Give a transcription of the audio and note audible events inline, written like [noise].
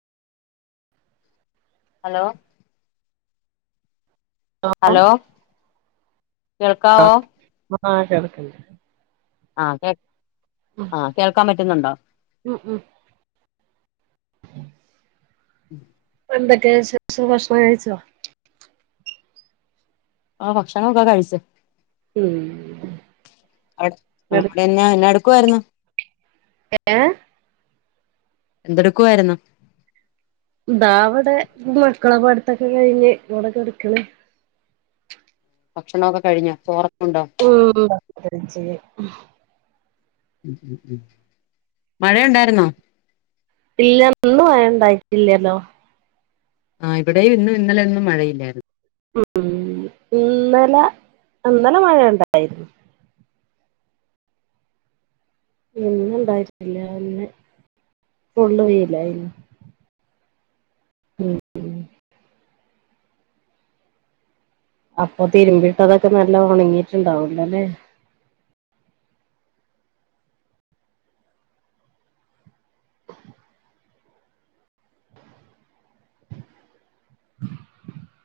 hello hello [unintelligible] കേൾക്കാവോ ആ കേൾക്ക്ണ്ട് ആ കേ ആ കേൾക്കാൻ പറ്റുന്നുണ്ടോ ഉം ഉം എന്തൊക്കെ വിശേഷം ഭക്ഷണം കഴിച്ചോ ആ ഭക്ഷണൊക്കെ കഴിച്ച് ഉം [unintelligible] ആ കെടക്കാ എന്നാടുക്കുവായിരുന്ന് ഏ എന്തെടുക്കുവായിരുന്ന് താ അവിടെ മക്കളെ പഠത്തൊക്കെ കഴിഞ്ഞ് ഇവ്ടെക്കെട്ക്ക്ണ് ഭക്ഷണമൊക്കെ കഴിഞ്ഞ ചോറക്ക ഉണ്ടോ ഉം [unintelligible] മഴ ഉണ്ടായിരുന്നോ ഇല്ല ഇന്ന് മഴ ഇണ്ടായിട്ടില്ലല്ലോ ആഹ് ഇവിടെയും ഇന്നും ഇന്നലെന്നും മഴയില്ലായിരുന്നു ഉം ഇന്നല ഇന്നല മഴ ഉണ്ടായിരുന്നു ഇന്ന് ഉണ്ടായിട്ടില്ല ഇന്ന് ഫുള്ള് വെയിലായിരുന്നു ഉം അപ്പൊ തിരുമ്മിട്ടതൊക്കെ നല്ല ഒണങ്ങീട്ടുണ്ടാവൂലോല്ലേ